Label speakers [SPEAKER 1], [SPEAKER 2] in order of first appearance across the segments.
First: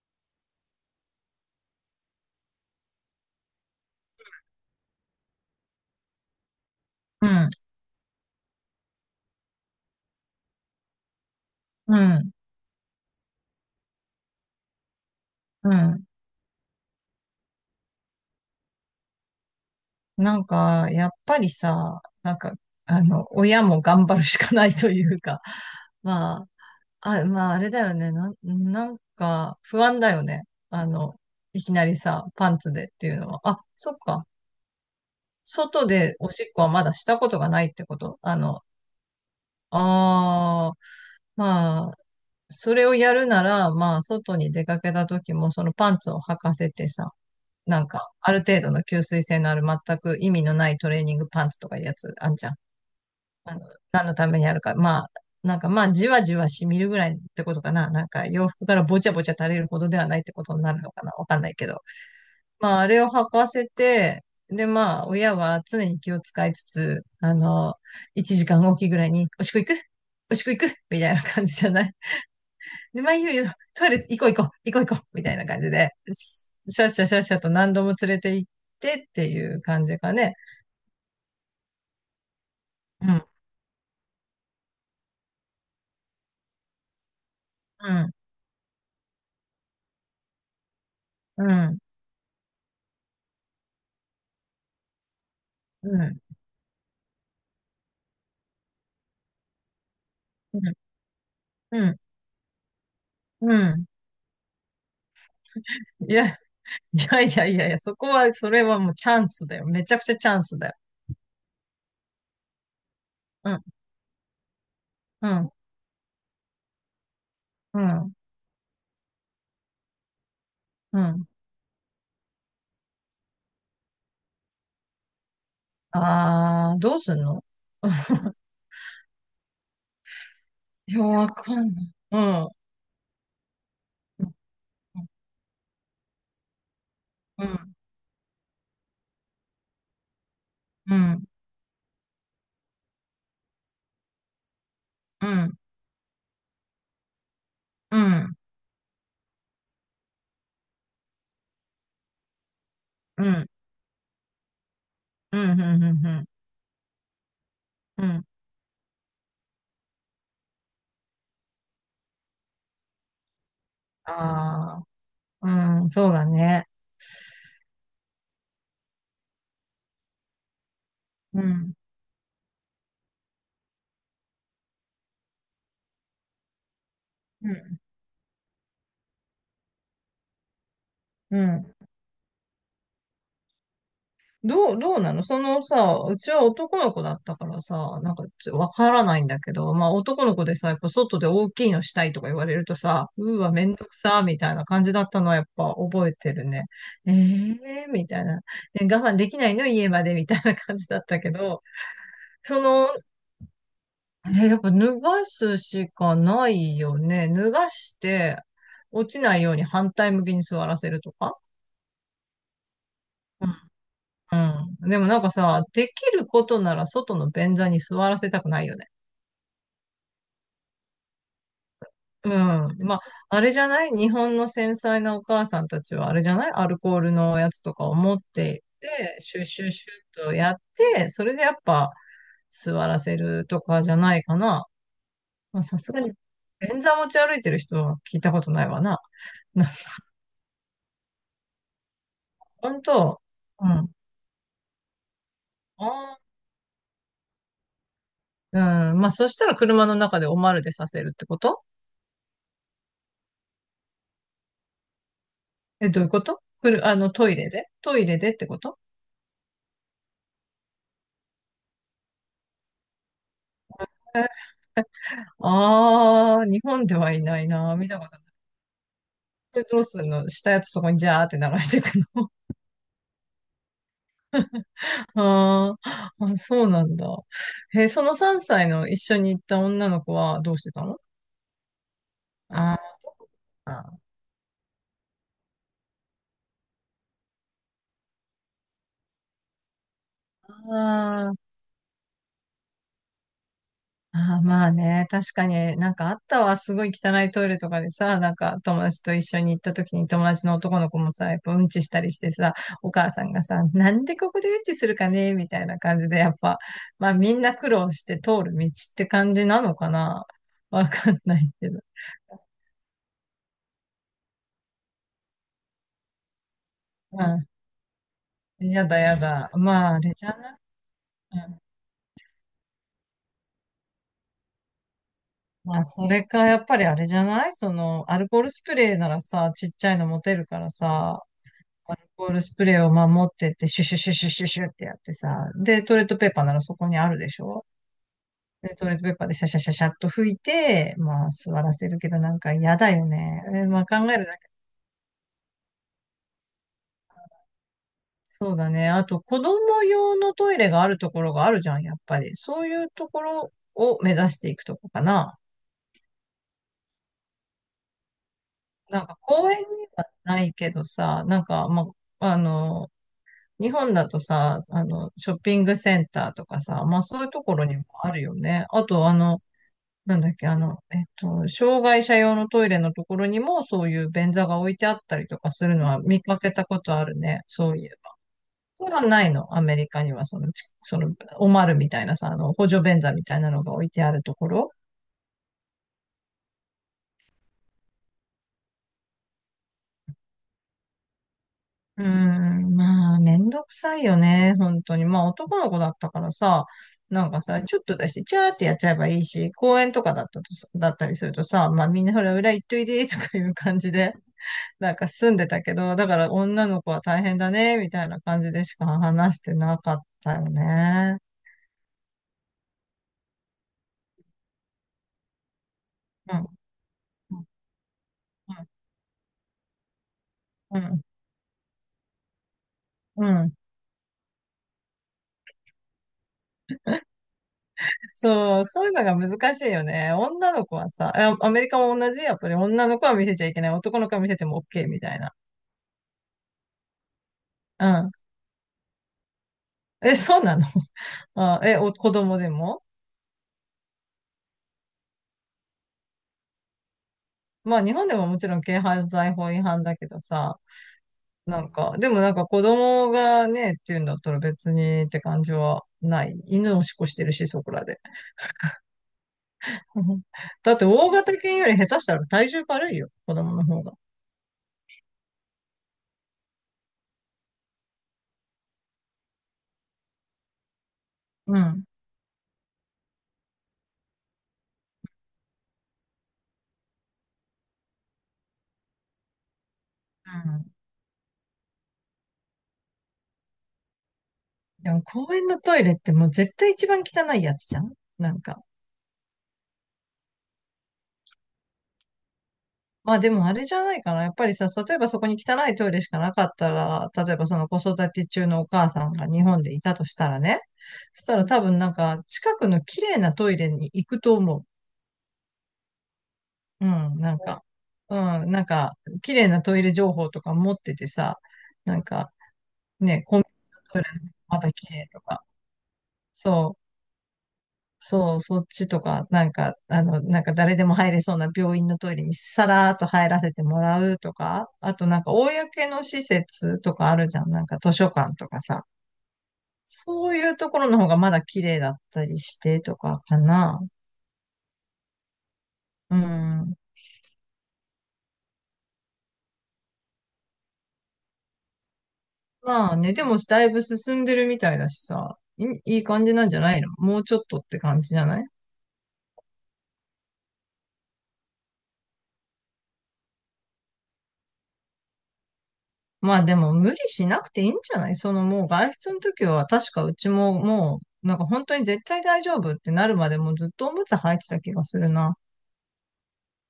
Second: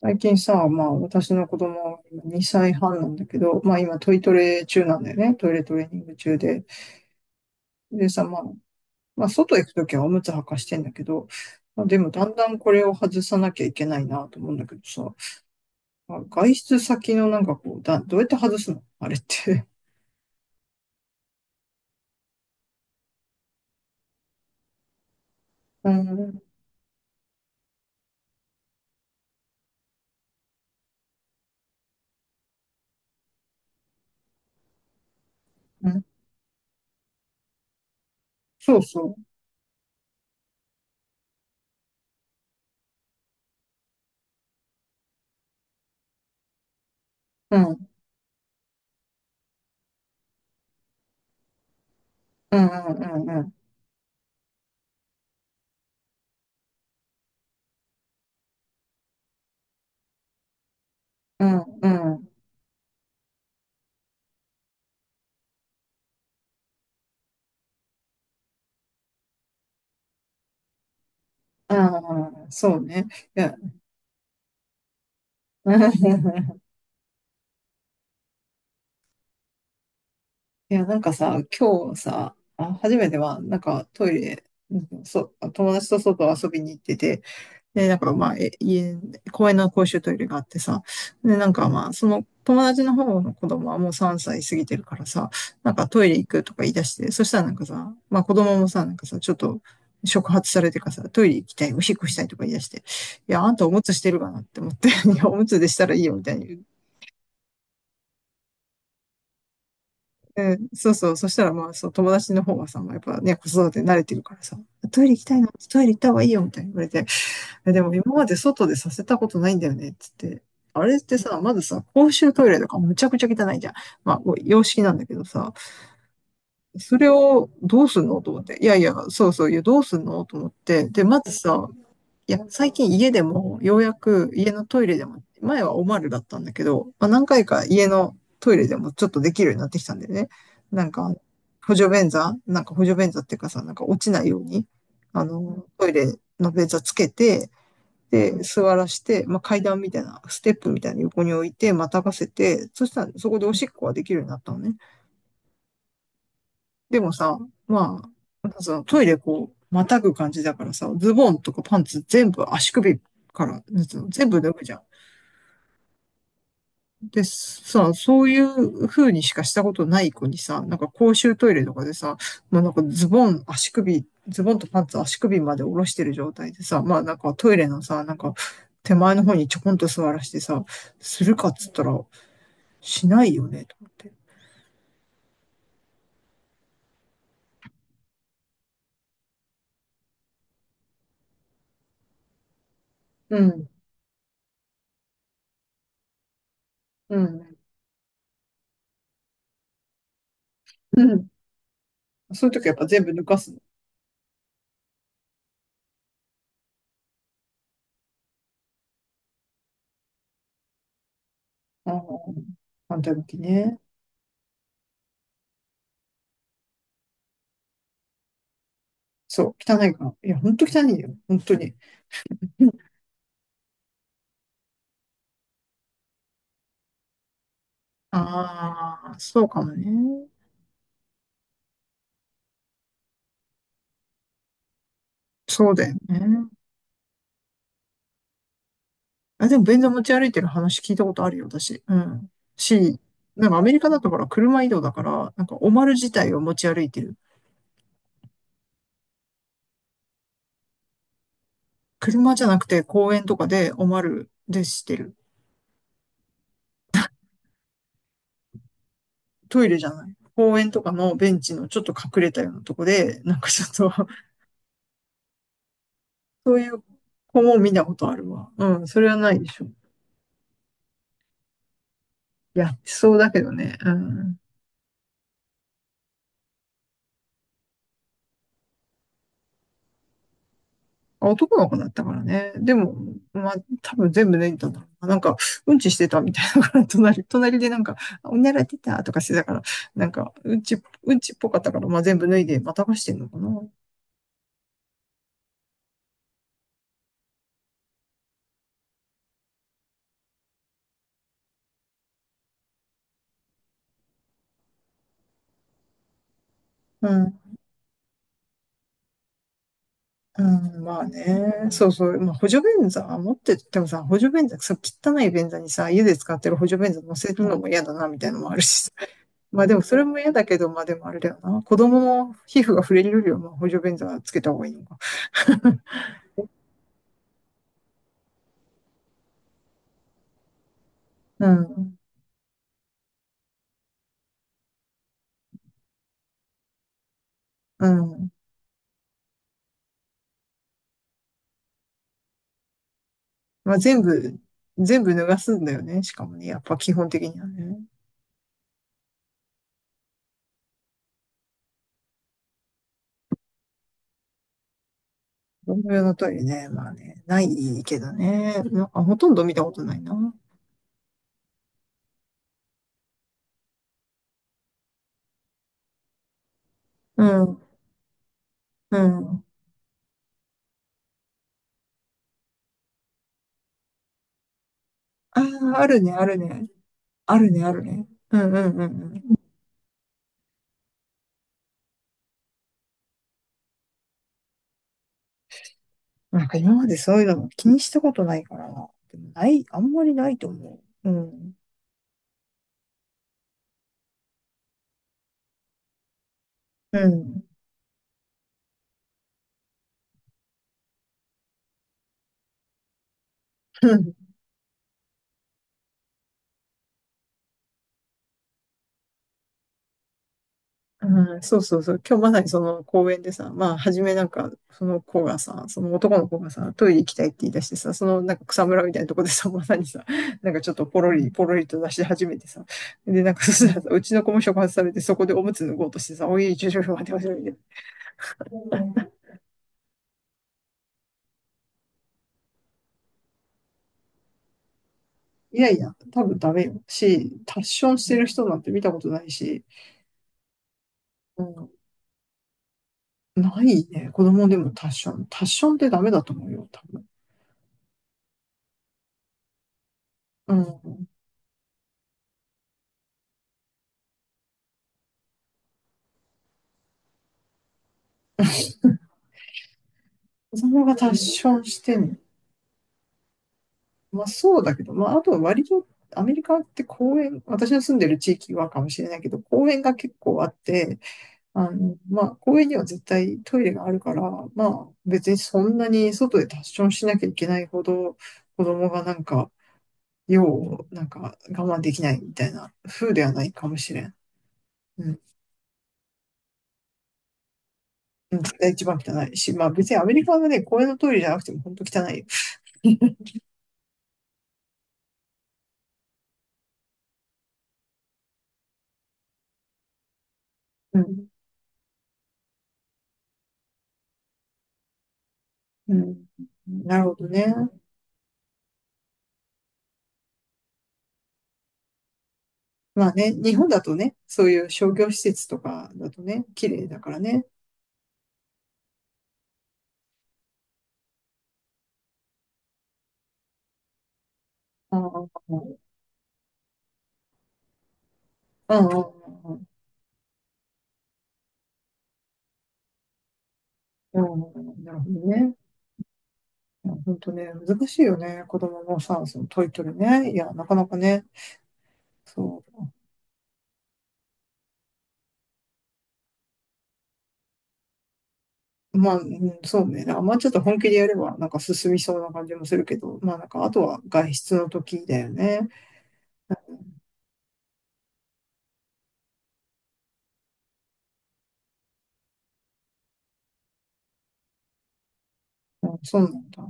[SPEAKER 1] 最近さ、まあ私の子供2歳半なんだけど、まあ今トイトレ中なんだよね。トイレトレーニング中で。
[SPEAKER 2] うん、
[SPEAKER 1] でさ、まあ、まあ外行くときはおむつ履かしてんだけど、まあ
[SPEAKER 2] う
[SPEAKER 1] でもだ
[SPEAKER 2] ん、
[SPEAKER 1] んだんこれを外さなきゃいけないなと思うんだけどさ、
[SPEAKER 2] うん。
[SPEAKER 1] まあ外出先のなんかこう、どうやって外すのあれって。
[SPEAKER 2] やっぱりさ、親も頑張るしかないというか、
[SPEAKER 1] う ん、
[SPEAKER 2] まあれだよね。不安だよね。あの、いきなりさ、パンツでっていうのは。あ、そっか。外
[SPEAKER 1] うん、
[SPEAKER 2] でおしっこはまだしたことがないってこと
[SPEAKER 1] そうそ
[SPEAKER 2] ああ、まあ、それをやるなら、まあ、外に出かけた時も、そのパンツを履かせてさ、
[SPEAKER 1] う。うん、う
[SPEAKER 2] な
[SPEAKER 1] ん、
[SPEAKER 2] んか、ある程度の吸水性のある全く意味のないトレーニングパンツとかいうやつあんじゃん。
[SPEAKER 1] うん、うん、
[SPEAKER 2] あの、何のためにあるか。なんかまあ、じわじわ染みるぐらいってことかな。なんか、洋服からぼちゃぼちゃ垂れるほどではないってことになるのかな。わかん
[SPEAKER 1] う
[SPEAKER 2] ないけ
[SPEAKER 1] ん、
[SPEAKER 2] ど。
[SPEAKER 1] うん、
[SPEAKER 2] まあ、あれを履かせて、で、まあ、親は常に気を使いつつ、1時間おきぐらいに、おしっこ行くみたいな感じじゃ
[SPEAKER 1] う
[SPEAKER 2] ない？
[SPEAKER 1] ん、うんそう
[SPEAKER 2] で、
[SPEAKER 1] ね。
[SPEAKER 2] まあ、いいよいい
[SPEAKER 1] い
[SPEAKER 2] よ、
[SPEAKER 1] や、
[SPEAKER 2] トイレ行こう行こう、行こう行こう、みたいな感じで、ししゃしゃしゃしゃと何度も連れて行ってっていう感じかね。
[SPEAKER 1] いや、なんかさ、今日さ、あ、初め
[SPEAKER 2] う
[SPEAKER 1] て
[SPEAKER 2] ん、
[SPEAKER 1] は、なんかトイレ、うんそう、友達と外遊びに行ってて、で、
[SPEAKER 2] う
[SPEAKER 1] なん
[SPEAKER 2] ん、
[SPEAKER 1] かまあ、公園の公衆トイレがあってさ、で、
[SPEAKER 2] う
[SPEAKER 1] なんか
[SPEAKER 2] ん、
[SPEAKER 1] まあ、その友達の方の子供はもう3歳過ぎてるからさ、なん
[SPEAKER 2] う
[SPEAKER 1] かトイレ
[SPEAKER 2] ん、
[SPEAKER 1] 行くとか言い出して、そしたらなんかさ、まあ子供もさ、なんかさ、ちょっと触発
[SPEAKER 2] う
[SPEAKER 1] され
[SPEAKER 2] ん、
[SPEAKER 1] てかさ、トイレ行きたい、お
[SPEAKER 2] う
[SPEAKER 1] しっ
[SPEAKER 2] ん。
[SPEAKER 1] こしたいとか言い出して、いや、あんたおむつしてるかなって思って、いや、おむつでしたらいいよみたいに。
[SPEAKER 2] いやいやいやいやいや、そこは、それはもうチャンスだよ。めちゃくちゃチャ
[SPEAKER 1] う
[SPEAKER 2] ンス
[SPEAKER 1] ん、
[SPEAKER 2] だよ。
[SPEAKER 1] そうそう。そしたらまあ、そう、友達の方はさ、まあやっぱね、子
[SPEAKER 2] うん、
[SPEAKER 1] 育て慣れてるからさ、トイレ行き
[SPEAKER 2] う
[SPEAKER 1] たいな、
[SPEAKER 2] ん、
[SPEAKER 1] トイレ行った方がいいよ、みたいに言われて、え
[SPEAKER 2] う
[SPEAKER 1] でも
[SPEAKER 2] ん、
[SPEAKER 1] 今まで外でさせたことないんだよね、っつって。あれっ
[SPEAKER 2] う
[SPEAKER 1] て
[SPEAKER 2] ん。
[SPEAKER 1] さ、まずさ、公衆トイレとかむちゃくちゃ汚いじゃん。まあ、こう洋式なんだけどさ、
[SPEAKER 2] あー、
[SPEAKER 1] そ
[SPEAKER 2] どう
[SPEAKER 1] れ
[SPEAKER 2] すんの？
[SPEAKER 1] をどうすんのと 思って。いやいや、そうそう、いや、どうすんのと思って。
[SPEAKER 2] い
[SPEAKER 1] で、
[SPEAKER 2] や、
[SPEAKER 1] ま
[SPEAKER 2] わ
[SPEAKER 1] ず
[SPEAKER 2] か
[SPEAKER 1] さ、
[SPEAKER 2] んない。う
[SPEAKER 1] いや、
[SPEAKER 2] ん、う
[SPEAKER 1] 最近家でも、ようや
[SPEAKER 2] ん、
[SPEAKER 1] く家のトイレでも、前はおまるだったんだけど、まあ、何回
[SPEAKER 2] う
[SPEAKER 1] か
[SPEAKER 2] ん、
[SPEAKER 1] 家のトイレでもちょっとできるようになってきたんだよね。なん
[SPEAKER 2] う
[SPEAKER 1] か、
[SPEAKER 2] ん、
[SPEAKER 1] 補助便座っていうかさ、なんか落ちないように、
[SPEAKER 2] うん、
[SPEAKER 1] トイレの便座つけて、
[SPEAKER 2] う
[SPEAKER 1] で、
[SPEAKER 2] ん、
[SPEAKER 1] 座らして、まあ、階段みたいな、ステップみたいな横に置いて、またがせて、そしたら
[SPEAKER 2] う
[SPEAKER 1] そこで
[SPEAKER 2] ん、
[SPEAKER 1] おしっこはできるようになったのね。
[SPEAKER 2] うん、うん、うん。
[SPEAKER 1] でもさ、ま
[SPEAKER 2] う
[SPEAKER 1] あ、
[SPEAKER 2] ん、
[SPEAKER 1] なんかさ、トイレこう、またぐ感じだからさ、ズボンとかパンツ全部足首から、なんつうの全部脱ぐじゃ
[SPEAKER 2] あ
[SPEAKER 1] ん。
[SPEAKER 2] あ、うん、そうだね。
[SPEAKER 1] で、さ、そういう風にしかしたことない子にさ、なんか公衆
[SPEAKER 2] う
[SPEAKER 1] トイレと
[SPEAKER 2] ん、
[SPEAKER 1] かでさ、もうなんかズボンとパンツ足首まで下ろしてる状態でさ、まあなんかト
[SPEAKER 2] う
[SPEAKER 1] イレ
[SPEAKER 2] ん、
[SPEAKER 1] のさ、なんか手前の方にちょこんと座らしてさ、する
[SPEAKER 2] う
[SPEAKER 1] かっつっ
[SPEAKER 2] ん。
[SPEAKER 1] たら、しないよね、と思って。
[SPEAKER 2] どうなのそのさ、うちは男の子だったからさ、なんかわからないんだけど、まあ男の子でさ、やっぱ外で大きいのしたいとか言われるとさ、う
[SPEAKER 1] う
[SPEAKER 2] ーわ、め
[SPEAKER 1] ん、
[SPEAKER 2] んどくさー、みたいな感じだったのはやっぱ覚えてるね。え
[SPEAKER 1] うん、
[SPEAKER 2] えー、みたいな。え、我慢できないの家まで、みたいな感じだ
[SPEAKER 1] う
[SPEAKER 2] った
[SPEAKER 1] ん。
[SPEAKER 2] けど、
[SPEAKER 1] そういう時
[SPEAKER 2] そ
[SPEAKER 1] はやっぱ
[SPEAKER 2] の、
[SPEAKER 1] 全部抜かす。
[SPEAKER 2] やっぱ脱がすしかないよね。脱がして、落ちないように反対向きに座らせるとか。
[SPEAKER 1] ああ、反対向きね。
[SPEAKER 2] うん。でもなんかさ、できることなら外の便座に座らせたくないよね。
[SPEAKER 1] そう、汚いから。いや、ほんと汚いよ。本当に。
[SPEAKER 2] うん。まあ、あれじゃない？日本の繊細なお母さんたちはあれじゃない？アルコールのやつとかを持っていっ
[SPEAKER 1] あ
[SPEAKER 2] て、
[SPEAKER 1] あ、
[SPEAKER 2] シュ
[SPEAKER 1] そ
[SPEAKER 2] ッ
[SPEAKER 1] うか
[SPEAKER 2] シュッ
[SPEAKER 1] も
[SPEAKER 2] シュッ
[SPEAKER 1] ね。
[SPEAKER 2] とやって、それでやっぱ座らせるとかじゃないかな。まあ、
[SPEAKER 1] そう
[SPEAKER 2] さ
[SPEAKER 1] だ
[SPEAKER 2] す
[SPEAKER 1] よ
[SPEAKER 2] がに、
[SPEAKER 1] ね。
[SPEAKER 2] 便座持ち歩いてる人は聞いたことないわな。
[SPEAKER 1] あ、でも
[SPEAKER 2] な、
[SPEAKER 1] 便座持ち歩いてる話聞いたことあるよ、私。うん。
[SPEAKER 2] 本
[SPEAKER 1] し、
[SPEAKER 2] 当？
[SPEAKER 1] なんかア
[SPEAKER 2] う
[SPEAKER 1] メリカ
[SPEAKER 2] ん。
[SPEAKER 1] だとほら、車移動だから、なんかおまる自
[SPEAKER 2] あ
[SPEAKER 1] 体を持ち歩いてる。
[SPEAKER 2] ー、うん。まあ、そしたら車の中でおまるでさせるってこと？
[SPEAKER 1] 車じゃなくて公園とかでおまるでしてる。
[SPEAKER 2] え、どういうこと？くる、あの、トイレで、トイレでってこと？
[SPEAKER 1] トイレじゃない。公園とかのベンチのちょっと隠れたようなとこで、なんかちょっと。
[SPEAKER 2] ああ ー、
[SPEAKER 1] そう
[SPEAKER 2] 日
[SPEAKER 1] いう
[SPEAKER 2] 本ではいな
[SPEAKER 1] 子
[SPEAKER 2] い
[SPEAKER 1] も見
[SPEAKER 2] な。
[SPEAKER 1] た
[SPEAKER 2] 見
[SPEAKER 1] こ
[SPEAKER 2] たこ
[SPEAKER 1] と
[SPEAKER 2] と
[SPEAKER 1] あ
[SPEAKER 2] な
[SPEAKER 1] る
[SPEAKER 2] い。
[SPEAKER 1] わ。うん、それはないでし
[SPEAKER 2] で、
[SPEAKER 1] ょ。
[SPEAKER 2] どうすんの？したやつそこにジャーって流していくの？
[SPEAKER 1] やってそうだけどね。うん。
[SPEAKER 2] あーあ、そうなんだ。え、その3歳の一緒に行った女の子はどうしてたの？
[SPEAKER 1] 男の子だったからね。で
[SPEAKER 2] あ
[SPEAKER 1] も、まあ、多
[SPEAKER 2] ー、
[SPEAKER 1] 分全部脱いだんだろうな。なんか、うんちしてたみたいなから、隣でなんか、おなら出たとかしてたから、なんか、うんちっ
[SPEAKER 2] あ
[SPEAKER 1] ぽかったから、まあ全部脱いで、またがしてんのかな。
[SPEAKER 2] ああ、まあね、確かになんかあったわ、すごい汚いトイレとかでさ、なんか友達と一緒に行った時に友達の男の子もさ、やっぱうんちしたりしてさ、お母さんがさ、なんでここでうんちするかねみたいな感じで、やっぱ、
[SPEAKER 1] う
[SPEAKER 2] まあみ
[SPEAKER 1] ん。
[SPEAKER 2] んな苦労して通る道って感じなのかな。
[SPEAKER 1] うん、
[SPEAKER 2] わ
[SPEAKER 1] まあ
[SPEAKER 2] かんない
[SPEAKER 1] ね。
[SPEAKER 2] けど。
[SPEAKER 1] そうそう。まあ、補助便座持っててもさ、補助便座、さ、汚い便座にさ、家で使ってる補助便座乗せる
[SPEAKER 2] う
[SPEAKER 1] のも嫌だな、みたいなのもある
[SPEAKER 2] ん。
[SPEAKER 1] し
[SPEAKER 2] や
[SPEAKER 1] さ。
[SPEAKER 2] だやだ。
[SPEAKER 1] まあでも
[SPEAKER 2] まあ
[SPEAKER 1] そ
[SPEAKER 2] あ
[SPEAKER 1] れ
[SPEAKER 2] れ
[SPEAKER 1] も
[SPEAKER 2] じゃ
[SPEAKER 1] 嫌だ
[SPEAKER 2] な
[SPEAKER 1] け
[SPEAKER 2] い、
[SPEAKER 1] ど、まあでもあれだよ
[SPEAKER 2] う
[SPEAKER 1] な。
[SPEAKER 2] ん、
[SPEAKER 1] 子供の皮膚が触れるよりは、まあ補助便座つけた方がいいのか。
[SPEAKER 2] まあそれか、やっぱりあれじゃない？その、アルコールスプレーならさ、ちっちゃいの持てるからさ、
[SPEAKER 1] う
[SPEAKER 2] ア
[SPEAKER 1] ん。
[SPEAKER 2] ルコールスプレーを守ってって、シュシュシュシュシュシュってやってさ、で、トイレットペーパーならそこにあるでしょ？
[SPEAKER 1] うん。
[SPEAKER 2] で、トイレットペーパーでシャシャシャシャっと拭いて、まあ、座らせるけど、なんか嫌だよね。え、
[SPEAKER 1] まあ、
[SPEAKER 2] まあ、考えるだけ。
[SPEAKER 1] 全部脱がすんだよね。しかもね、やっぱ基本的にはね。
[SPEAKER 2] そうだね。あと、子供用のトイレがあるところがあるじゃん、やっぱり。そういうところを目指していくとこかな。
[SPEAKER 1] 同僚のトイレね、まあね、ないけどね。なん
[SPEAKER 2] な
[SPEAKER 1] か
[SPEAKER 2] ん
[SPEAKER 1] ほ
[SPEAKER 2] か、
[SPEAKER 1] とんど
[SPEAKER 2] 公
[SPEAKER 1] 見
[SPEAKER 2] 園
[SPEAKER 1] た
[SPEAKER 2] に
[SPEAKER 1] ことない
[SPEAKER 2] は
[SPEAKER 1] な。
[SPEAKER 2] ないけどさ、あ、あの、日本だとさ、ショッピングセンターとかさ、まあそ
[SPEAKER 1] う
[SPEAKER 2] ういうとこ
[SPEAKER 1] ん。
[SPEAKER 2] ろにもあるよね。あ
[SPEAKER 1] う
[SPEAKER 2] と、あの、
[SPEAKER 1] ん。
[SPEAKER 2] なんだっけ、あの、えっと、障害者用のトイレのところにもそういう便座が置いてあったりと
[SPEAKER 1] あ
[SPEAKER 2] かする
[SPEAKER 1] あ、あ
[SPEAKER 2] のは
[SPEAKER 1] るね、
[SPEAKER 2] 見
[SPEAKER 1] ある
[SPEAKER 2] かけた
[SPEAKER 1] ね。
[SPEAKER 2] ことある
[SPEAKER 1] あ
[SPEAKER 2] ね。
[SPEAKER 1] るね、
[SPEAKER 2] そ
[SPEAKER 1] あ
[SPEAKER 2] う
[SPEAKER 1] る
[SPEAKER 2] いう。
[SPEAKER 1] ね。うんうんうんう
[SPEAKER 2] それはな
[SPEAKER 1] ん。
[SPEAKER 2] いの？アメリカにはその、おまるみたいなさ、あの、補助便座みたいなのが置いてあるところ。
[SPEAKER 1] なんか今までそういうのも気にしたことないからな。でもない、あんまりないと思う。うん。
[SPEAKER 2] うーん、まあ、めんどくさいよね。本当に。まあ、男の子だったからさ、
[SPEAKER 1] う
[SPEAKER 2] なんか
[SPEAKER 1] ん。
[SPEAKER 2] さ、ちょっと出して、チャーってやっちゃえばいいし、公園とかだったとさ、だったりするとさ、まあ、みんなほら、裏行っといで、とかいう感じで、なんか住んでたけど、だから女の子は大変だね、みたいな感じでしか話してなかったよね。
[SPEAKER 1] うん、そうそうそう。今日まさにその公園でさ、まあ、初めなんか、その子がさ、その男の
[SPEAKER 2] う
[SPEAKER 1] 子
[SPEAKER 2] ん。
[SPEAKER 1] がさ、トイレ行きたいって
[SPEAKER 2] うん。
[SPEAKER 1] 言い出してさ、そのなんか草むらみたいなとこでさ、まさにさ、なんかちょっ
[SPEAKER 2] う
[SPEAKER 1] と
[SPEAKER 2] ん。
[SPEAKER 1] ポロリと出し始めてさ、で、
[SPEAKER 2] う
[SPEAKER 1] なん
[SPEAKER 2] ん、
[SPEAKER 1] か
[SPEAKER 2] う
[SPEAKER 1] そ
[SPEAKER 2] ん、
[SPEAKER 1] したらさ、うちの子も触発されて、そこでおむつ脱ごうとしてさ、おい、ちょちょちょ、待て待て待て。
[SPEAKER 2] そう、そういうのが難しいよね。女の子はさ、アメリカも同じ、やっぱり女の子は見せちゃいけない。男の子は見せても OK みたいな。
[SPEAKER 1] いやいや、多分ダメよ。し、タッションし
[SPEAKER 2] う
[SPEAKER 1] てる人なんて見たことないし、
[SPEAKER 2] ん。え、そうなの？
[SPEAKER 1] うん、
[SPEAKER 2] 子供でも？
[SPEAKER 1] ないね。子供でもタッション。タッションってダメだと思うよ、多分。
[SPEAKER 2] まあ日本でももちろん軽犯罪法違反だけど
[SPEAKER 1] う
[SPEAKER 2] さ、
[SPEAKER 1] ん。
[SPEAKER 2] なんか、でもなんか子供がね、っていうんだったら別にって感じはない。犬をしっこしてるし、そこらで。うん、
[SPEAKER 1] 子
[SPEAKER 2] だっ
[SPEAKER 1] 供
[SPEAKER 2] て
[SPEAKER 1] がタ
[SPEAKER 2] 大
[SPEAKER 1] ッ
[SPEAKER 2] 型
[SPEAKER 1] ショ
[SPEAKER 2] 犬
[SPEAKER 1] ン
[SPEAKER 2] より
[SPEAKER 1] し
[SPEAKER 2] 下
[SPEAKER 1] て
[SPEAKER 2] 手し
[SPEAKER 1] んの？
[SPEAKER 2] たら体重軽いよ、子供の方が。
[SPEAKER 1] まあそうだけど、まああとは割とアメリカって公園、私の住んでる地域はかもしれないけど、公園が結構あって、
[SPEAKER 2] うん。
[SPEAKER 1] まあ公園には絶対トイレがあるから、まあ別にそんなに外でタッションしなきゃいけないほど子供がなんか、
[SPEAKER 2] う
[SPEAKER 1] 用
[SPEAKER 2] ん、
[SPEAKER 1] をなんか我慢できないみたいな風ではないかもしれん。
[SPEAKER 2] でも
[SPEAKER 1] うん。
[SPEAKER 2] 公園のトイレってもう絶対一番汚いやつじゃん？な
[SPEAKER 1] う
[SPEAKER 2] ん
[SPEAKER 1] ん絶
[SPEAKER 2] か。
[SPEAKER 1] 対一番汚いし、まあ別にアメリカのね、公園のトイレじゃなくても本当汚いよ。
[SPEAKER 2] まあ でもあれじゃないかな。やっぱりさ、例えばそこに汚いトイレしかなかったら、例えばその子育て中のお母さんが日本でいたとしたらね。
[SPEAKER 1] う
[SPEAKER 2] そし
[SPEAKER 1] ん。
[SPEAKER 2] たら多分なんか近くの綺麗なトイレに行くと思う。
[SPEAKER 1] うん。
[SPEAKER 2] う
[SPEAKER 1] なるほ
[SPEAKER 2] ん、
[SPEAKER 1] ど
[SPEAKER 2] なん
[SPEAKER 1] ね。
[SPEAKER 2] か。うん、なんか綺麗なトイレ情報とか持っててさ、なんか
[SPEAKER 1] まあ
[SPEAKER 2] ね、
[SPEAKER 1] ね、
[SPEAKER 2] コンビ
[SPEAKER 1] 日本
[SPEAKER 2] ニ
[SPEAKER 1] だ
[SPEAKER 2] の
[SPEAKER 1] と
[SPEAKER 2] トイレ
[SPEAKER 1] ね、そう
[SPEAKER 2] ま
[SPEAKER 1] いう
[SPEAKER 2] だ綺
[SPEAKER 1] 商
[SPEAKER 2] 麗
[SPEAKER 1] 業施
[SPEAKER 2] とか。
[SPEAKER 1] 設とかだとね、綺
[SPEAKER 2] そう、
[SPEAKER 1] 麗だからね。
[SPEAKER 2] そう、そっちとか、なんか誰でも入れそうな病院のトイレにさらーっと入らせてもらうとか、あ
[SPEAKER 1] あ
[SPEAKER 2] となん
[SPEAKER 1] あ、
[SPEAKER 2] か
[SPEAKER 1] あ
[SPEAKER 2] 公の施設とかあるじゃん、なんか図書館とか
[SPEAKER 1] あ、
[SPEAKER 2] さ、
[SPEAKER 1] ああ、
[SPEAKER 2] そういうところの方がまだ綺麗だったりしてとかかな。
[SPEAKER 1] ああ、なるほどね。
[SPEAKER 2] うん。
[SPEAKER 1] いや本当ね、難しいよね。子供のさ、そのトイトレね。いや、なかなかね、そ
[SPEAKER 2] まあね、でもだいぶ進んでるみたいだしさ、い感じなんじゃない？のもうちょっとって感じじゃない？
[SPEAKER 1] う。まあ、うんそうね。あんまちょっと本気でやれば、なんか進みそうな感じもするけど、まあなんか、あとは外出の時だよね。
[SPEAKER 2] まあでも無理しなくていいんじゃない？そのもう外出の時は確かうちももうなんか本当に絶対大丈夫ってなるまでもうずっとおむつ履いてた気がするな。
[SPEAKER 1] うん、そうなんだ。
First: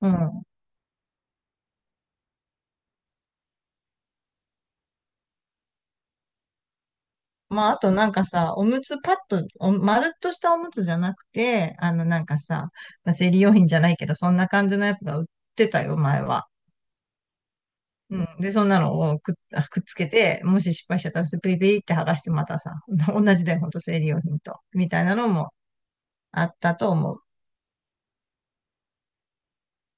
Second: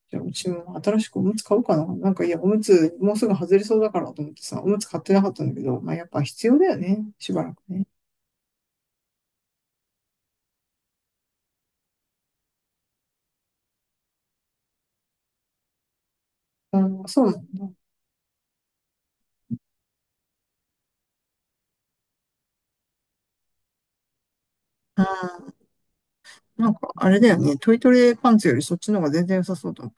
[SPEAKER 2] う
[SPEAKER 1] じゃあ、う
[SPEAKER 2] ん。
[SPEAKER 1] ちも新しくおむつ買おうかな。なんか、いや、おむつ、もうすぐ外れそうだからと思ってさ、おむつ買ってなかったんだけど、まあやっぱ必要だよね。しばらく
[SPEAKER 2] まああ
[SPEAKER 1] ね。
[SPEAKER 2] となんかさ、おむつパッと、お丸っとしたおむつじゃなくて、あのなんかさ、まあ、生理用品じゃないけどそんな感じのやつが売ってたよ、前は。
[SPEAKER 1] うん、そうなの。
[SPEAKER 2] うん。で、そんなのをくっつけて、もし失敗しちゃったらスピリピリって剥がしてまたさ、同じだよ、ほんと生理用品と。みた
[SPEAKER 1] う
[SPEAKER 2] いなのも
[SPEAKER 1] ん
[SPEAKER 2] あっ
[SPEAKER 1] なん
[SPEAKER 2] た
[SPEAKER 1] か、
[SPEAKER 2] と
[SPEAKER 1] あ
[SPEAKER 2] 思
[SPEAKER 1] れ
[SPEAKER 2] う。
[SPEAKER 1] だよね。トイトレパンツよりそっちの方が全然良さそうだもん。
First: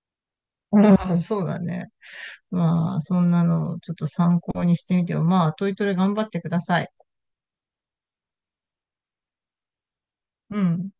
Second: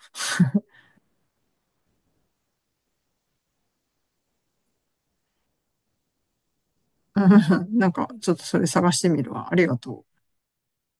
[SPEAKER 2] うん、そうだね。まあ、そんなのをちょっと参考にしてみてよ。まあ、トイトレ頑張ってください。
[SPEAKER 1] うんなんか、ちょっとそれ探してみるわ。ありがとう。
[SPEAKER 2] うん。